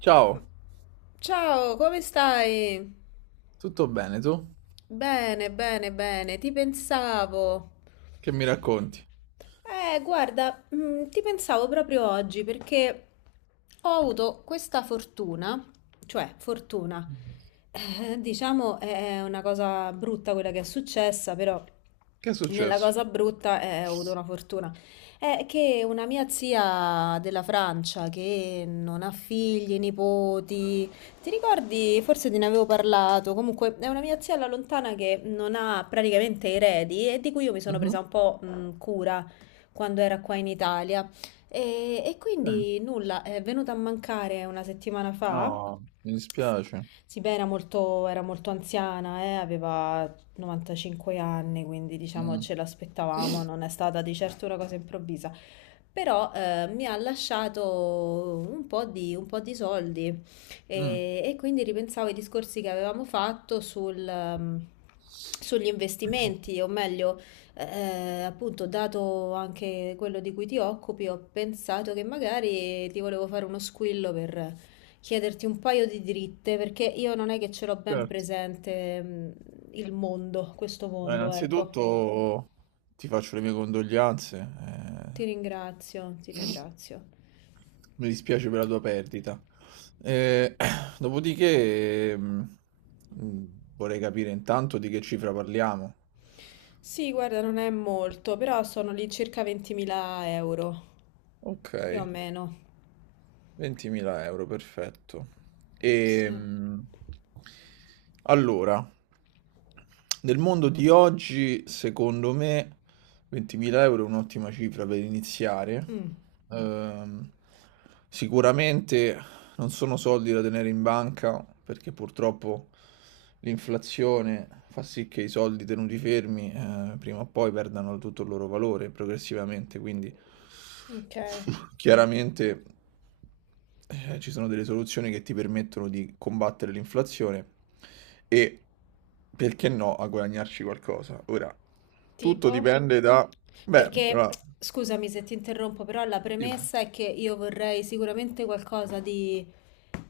Ciao, Ciao, come stai? tutto bene tu? Bene, bene, bene, ti pensavo. Che mi racconti? Guarda, ti pensavo proprio oggi perché ho avuto questa fortuna, cioè fortuna, diciamo è una cosa brutta quella che è successa, però Che è nella successo? cosa brutta ho avuto una fortuna. È che una mia zia della Francia che non ha figli, nipoti, ti ricordi? Forse te ne avevo parlato. Comunque, è una mia zia alla lontana che non ha praticamente eredi e di cui io mi sono presa Mhm, un po' cura quando era qua in Italia. E ok. quindi nulla, è venuta a mancare una settimana fa. No, mi dispiace. Sì, beh, era molto anziana, aveva 95 anni, quindi diciamo Mm. ce l'aspettavamo, non è stata di certo una cosa improvvisa. Però mi ha lasciato un po' di soldi Mm, e quindi ripensavo ai discorsi che avevamo fatto sugli investimenti, o meglio, appunto, dato anche quello di cui ti occupi, ho pensato che magari ti volevo fare uno squillo per chiederti un paio di dritte perché io non è che ce l'ho ben certo. presente, il mondo, questo Allora, mondo, ecco. innanzitutto ti faccio le mie condoglianze. Ti eh, ringrazio, ti ringrazio. mi dispiace per la tua perdita. Eh, Dopodiché, vorrei capire intanto di che cifra parliamo. Sì, guarda, non è molto, però sono lì circa 20.000 euro, Ok. più o meno. 20.000 euro, perfetto. Sì. Ehm, allora, nel mondo di oggi, secondo me, 20.000 euro è un'ottima cifra per iniziare. Mm, Ehm, sicuramente non sono soldi da tenere in banca perché purtroppo l'inflazione fa sì che i soldi tenuti fermi, prima o poi perdano tutto il loro valore progressivamente, quindi ok. chiaramente, ci sono delle soluzioni che ti permettono di combattere l'inflazione e, perché no, a guadagnarci qualcosa. Ora, tutto Tipo? dipende da. Beh, Perché, allora, scusami se ti interrompo, però la sì, premessa è che io vorrei sicuramente qualcosa di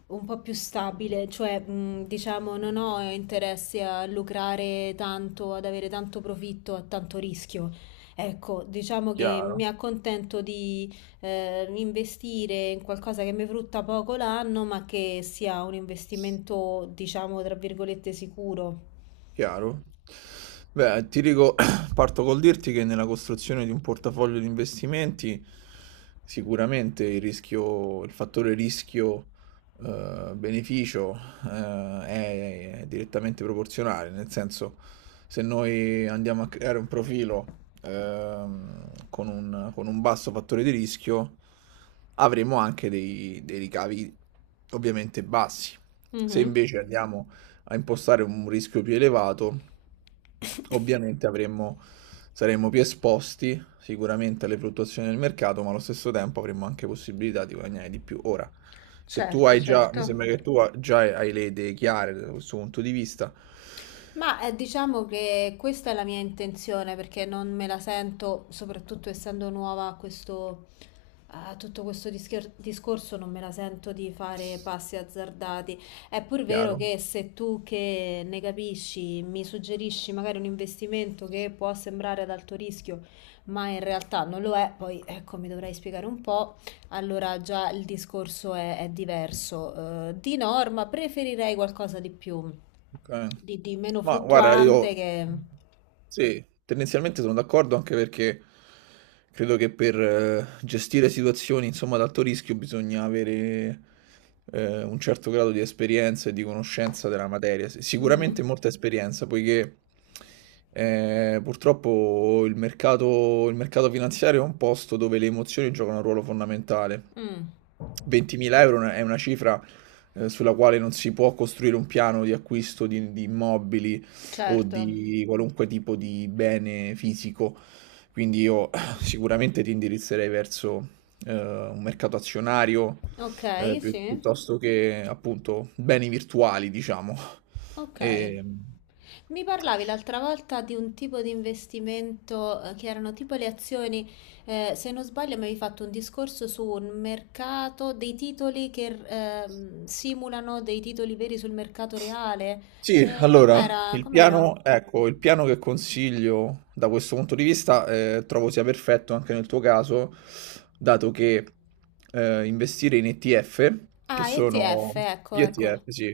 un po' più stabile, cioè, diciamo, non ho interessi a lucrare tanto, ad avere tanto profitto, a tanto rischio. Ecco, diciamo che mi chiaro. accontento di investire in qualcosa che mi frutta poco l'anno, ma che sia un investimento, diciamo, tra virgolette, sicuro. Chiaro. Beh, ti dico, parto col dirti che nella costruzione di un portafoglio di investimenti sicuramente il rischio, il fattore rischio beneficio eh, è direttamente proporzionale, nel senso se noi andiamo a creare un profilo con un basso fattore di rischio avremo anche dei ricavi ovviamente bassi. Se Mhm. invece andiamo a impostare un rischio più elevato, ovviamente avremmo, saremmo più esposti sicuramente alle fluttuazioni del mercato, ma allo stesso tempo avremmo anche possibilità di guadagnare di più. Ora, se tu Certo, hai già, mi certo. sembra che tu già hai le idee chiare da questo punto di vista, Ma diciamo che questa è la mia intenzione perché non me la sento, soprattutto essendo nuova a questo, tutto questo discorso non me la sento di fare passi azzardati. È pur vero chiaro? che se tu che ne capisci mi suggerisci magari un investimento che può sembrare ad alto rischio, ma in realtà non lo è, poi ecco mi dovrai spiegare un po', allora già il discorso è diverso. Di norma preferirei qualcosa di più, Ok. di meno Ma guarda, fluttuante io che... sì, tendenzialmente sono d'accordo anche perché credo che per gestire situazioni, insomma, ad alto rischio bisogna avere un certo grado di esperienza e di conoscenza della materia. Sì, sicuramente Mhm. molta esperienza, poiché purtroppo il mercato finanziario è un posto dove le emozioni giocano un ruolo fondamentale. Mm, 20.000 euro è una cifra sulla quale non si può costruire un piano di acquisto di immobili o certo. di qualunque tipo di bene fisico. Quindi io sicuramente ti indirizzerei verso un mercato azionario, Ok, sì. Piuttosto che appunto beni virtuali, diciamo. Ok. E, Mi parlavi l'altra volta di un tipo di investimento che erano tipo le azioni, se non sbaglio mi avevi fatto un discorso su un mercato dei titoli che simulano dei titoli veri sul mercato reale. Sì, Eh, allora, com'era? il Com'era? piano, ecco, il piano che consiglio da questo punto di vista trovo sia perfetto anche nel tuo caso, dato che investire in ETF, che Ah, ETF, sono ecco, gli ecco. ETF, sì,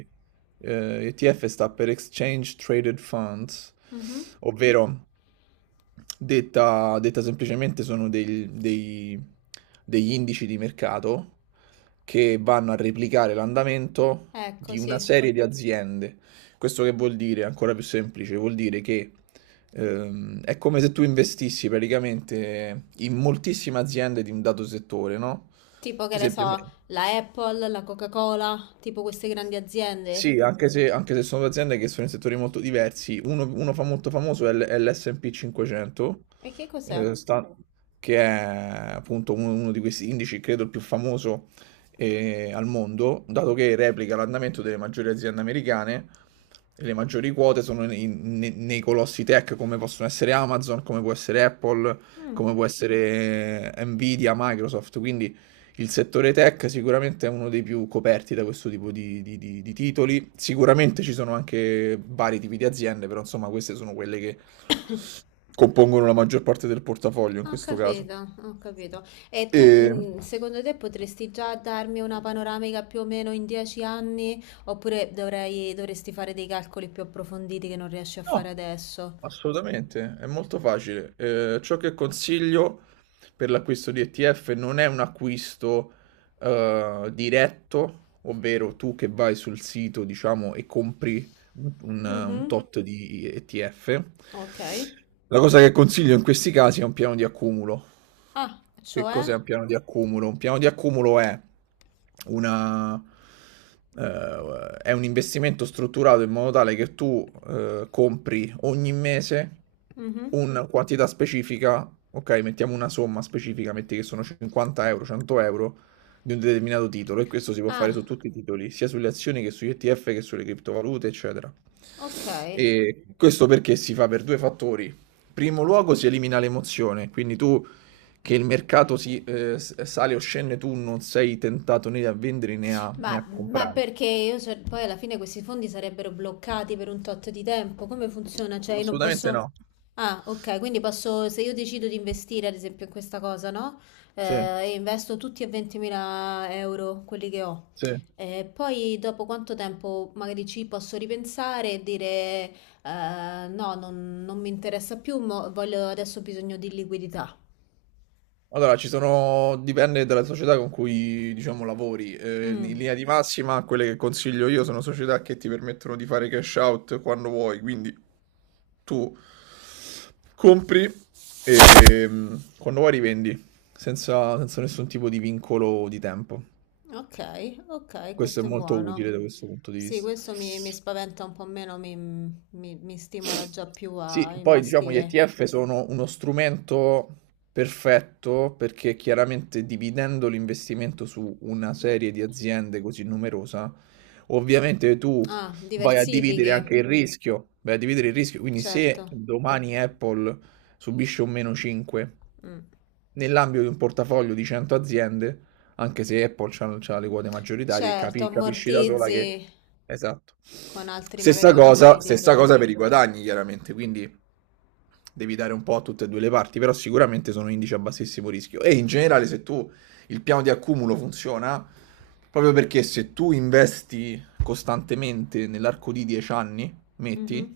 ETF sta per Exchange Traded Funds, Mhm. ovvero detta semplicemente sono degli indici di mercato che vanno a replicare l'andamento Ecco, di una sì. serie di aziende. Questo che vuol dire, ancora più semplice, vuol dire che è come se tu investissi praticamente in moltissime aziende di un dato settore, no? Tipo Per che ne esempio, so, la Apple, la Coca-Cola, tipo queste grandi aziende. sì, anche se sono due aziende che sono in settori molto diversi, uno fa molto famoso è l'S&P 500, E che cos'è? eh, sta- che è appunto uno di questi indici, credo il più famoso al mondo, dato che replica l'andamento delle maggiori aziende americane, e le maggiori quote sono nei colossi tech come possono essere Amazon, come può essere Apple, come può essere Nvidia, Microsoft. Quindi il settore tech sicuramente è uno dei più coperti da questo tipo di titoli. Sicuramente ci sono anche vari tipi di aziende, però insomma queste sono quelle che compongono la maggior parte del portafoglio in Ho questo caso. capito, ho capito. E E... tu, secondo te, potresti già darmi una panoramica più o meno in 10 anni? Oppure dovrei, dovresti fare dei calcoli più approfonditi che non riesci a fare No, adesso? assolutamente, è molto facile. Ciò che consiglio per l'acquisto di ETF non è un acquisto diretto, ovvero tu che vai sul sito, diciamo, e compri un Mhm, tot di ETF. ok. La cosa che consiglio in questi casi è un piano di accumulo. Ah, Che cioè? cos'è un piano di accumulo? Un piano di accumulo è una, un investimento strutturato in modo tale che tu compri ogni mese Mhm. una quantità specifica, ok, mettiamo una somma specifica, metti che sono 50 euro, 100 euro, di un determinato titolo, e questo si può fare su Ah, tutti i titoli, sia sulle azioni che sugli ETF che sulle criptovalute, eccetera. ok. E questo perché si fa per due fattori. Primo luogo, si elimina l'emozione, quindi tu, che il mercato si sale o scende, tu non sei tentato né a vendere né a Ma, comprare. perché io poi alla fine questi fondi sarebbero bloccati per un tot di tempo? Come funziona? Cioè, io non Assolutamente posso. no. Ah, ok, quindi posso, se io decido di investire ad esempio in questa cosa, no? Eh, Sì, e investo tutti e 20.000 euro quelli che ho. sì. Poi dopo quanto tempo magari ci posso ripensare e dire no, non mi interessa più, voglio, adesso ho bisogno di liquidità. Allora, ci sono dipende dalla società con cui, diciamo, lavori. In Mm. linea di massima, quelle che consiglio io sono società che ti permettono di fare cash out quando vuoi, quindi tu compri e, quando vuoi, rivendi, senza nessun tipo di vincolo di tempo. Ok, ok, Questo è questo è molto utile buono. da questo punto di Sì, vista. questo mi spaventa un po' meno, mi stimola già più a Sì, poi diciamo gli investire. ETF sono uno strumento perfetto perché, chiaramente, dividendo l'investimento su una serie di aziende così numerosa, ovviamente tu Ah, vai a dividere diversifichi, anche il rischio, vai a dividere il rischio, quindi se certo. domani Apple subisce un meno 5 Mm. nell'ambito di un portafoglio di 100 aziende, anche se Apple c'ha le quote maggioritarie, Certo, capisci da sola ammortizzi che. Esatto. con altri, magari con altri Stessa titoli. cosa per i guadagni, chiaramente, quindi devi dare un po' a tutte e due le parti, però sicuramente sono indici a bassissimo rischio. E in generale, se tu il piano di accumulo funziona, proprio perché se tu investi costantemente nell'arco di 10 anni, metti, Mhm.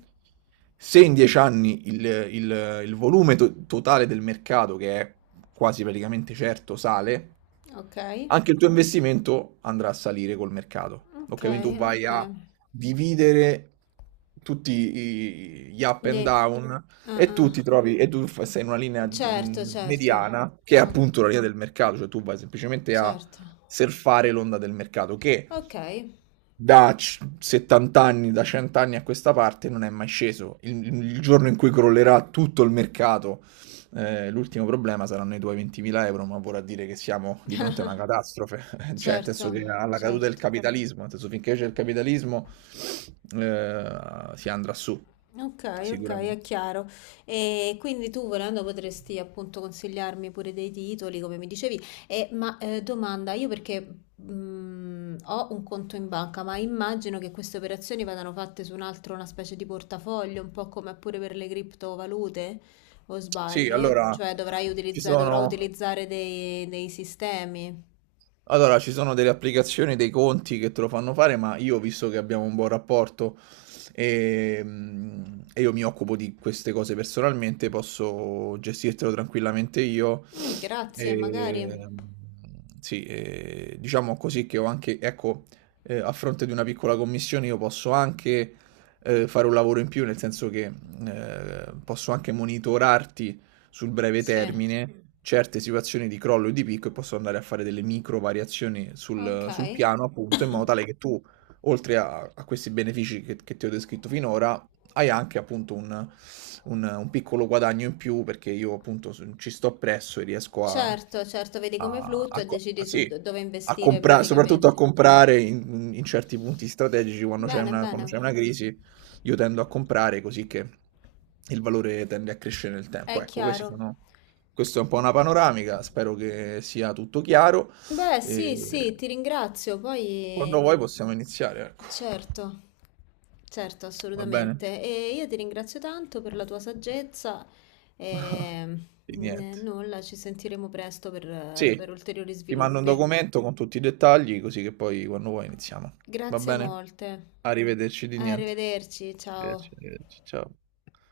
se in 10 anni il volume totale del mercato, che è quasi praticamente certo, sale, Ok, anche il tuo investimento andrà a salire col mercato. Ok, ok, quindi tu vai ok. a dividere tutti gli up and Gli- down, ah, e ah. tu ti trovi, e tu sei in una linea Certo, certo. mediana, che è Oh, appunto la linea del mercato, cioè tu vai semplicemente a certo. surfare l'onda del mercato, che Ok. 70 anni, da 100 anni a questa parte non è mai sceso. Il giorno in cui crollerà tutto il mercato, l'ultimo problema saranno i tuoi 20.000 euro, ma vorrà dire che siamo di fronte a una catastrofe, cioè, nel senso, Certo, che alla caduta del certo. capitalismo, nel senso, finché c'è il capitalismo si andrà su, Ok, ok, è sicuramente. chiaro. E quindi tu volendo potresti appunto consigliarmi pure dei titoli, come mi dicevi. E, ma domanda, io perché ho un conto in banca, ma immagino che queste operazioni vadano fatte su un altro, una specie di portafoglio, un po' come pure per le criptovalute, o Sì, sbaglio? Cioè dovrai ci utilizzare, dovrò sono, utilizzare dei sistemi. allora, ci sono delle applicazioni, dei conti che te lo fanno fare, ma io, visto che abbiamo un buon rapporto e io mi occupo di queste cose personalmente, posso gestirtelo tranquillamente io. Mm, grazie, magari. Ehm, sì, diciamo così, che ho anche, ecco, a fronte di una piccola commissione io posso anche, fare un lavoro in più, nel senso che, posso anche monitorarti sul breve Sì, termine, certe situazioni di crollo e di picco, e posso andare a fare delle micro variazioni ok. sul piano, appunto, in modo tale che tu, oltre a questi benefici che ti ho descritto finora, hai anche appunto un, un piccolo guadagno in più, perché io appunto ci sto presso e riesco a, Certo, certo, vedi come a- fluttua a e co- a- decidi su sì, dove a investire comprare, soprattutto praticamente. a comprare in certi punti strategici, quando c'è Bene, una, bene, quando c'è una crisi, io tendo a comprare, così che il valore tende a crescere nel tempo. è Ecco, questi chiaro. sono, questa è un po' una panoramica, spero che sia tutto chiaro, Beh, sì, e sì, ti ringrazio. quando Poi, vuoi possiamo iniziare, ecco. certo, certo, Va bene? assolutamente. E io ti ringrazio tanto per la tua saggezza e Di niente. nulla, ci sentiremo presto per Sì, ulteriori ti mando un sviluppi. documento con tutti i dettagli, così che poi quando vuoi iniziamo. Va Grazie bene? molte. Arrivederci. Di niente. Arrivederci, ciao. Arrivederci, arrivederci. Ciao.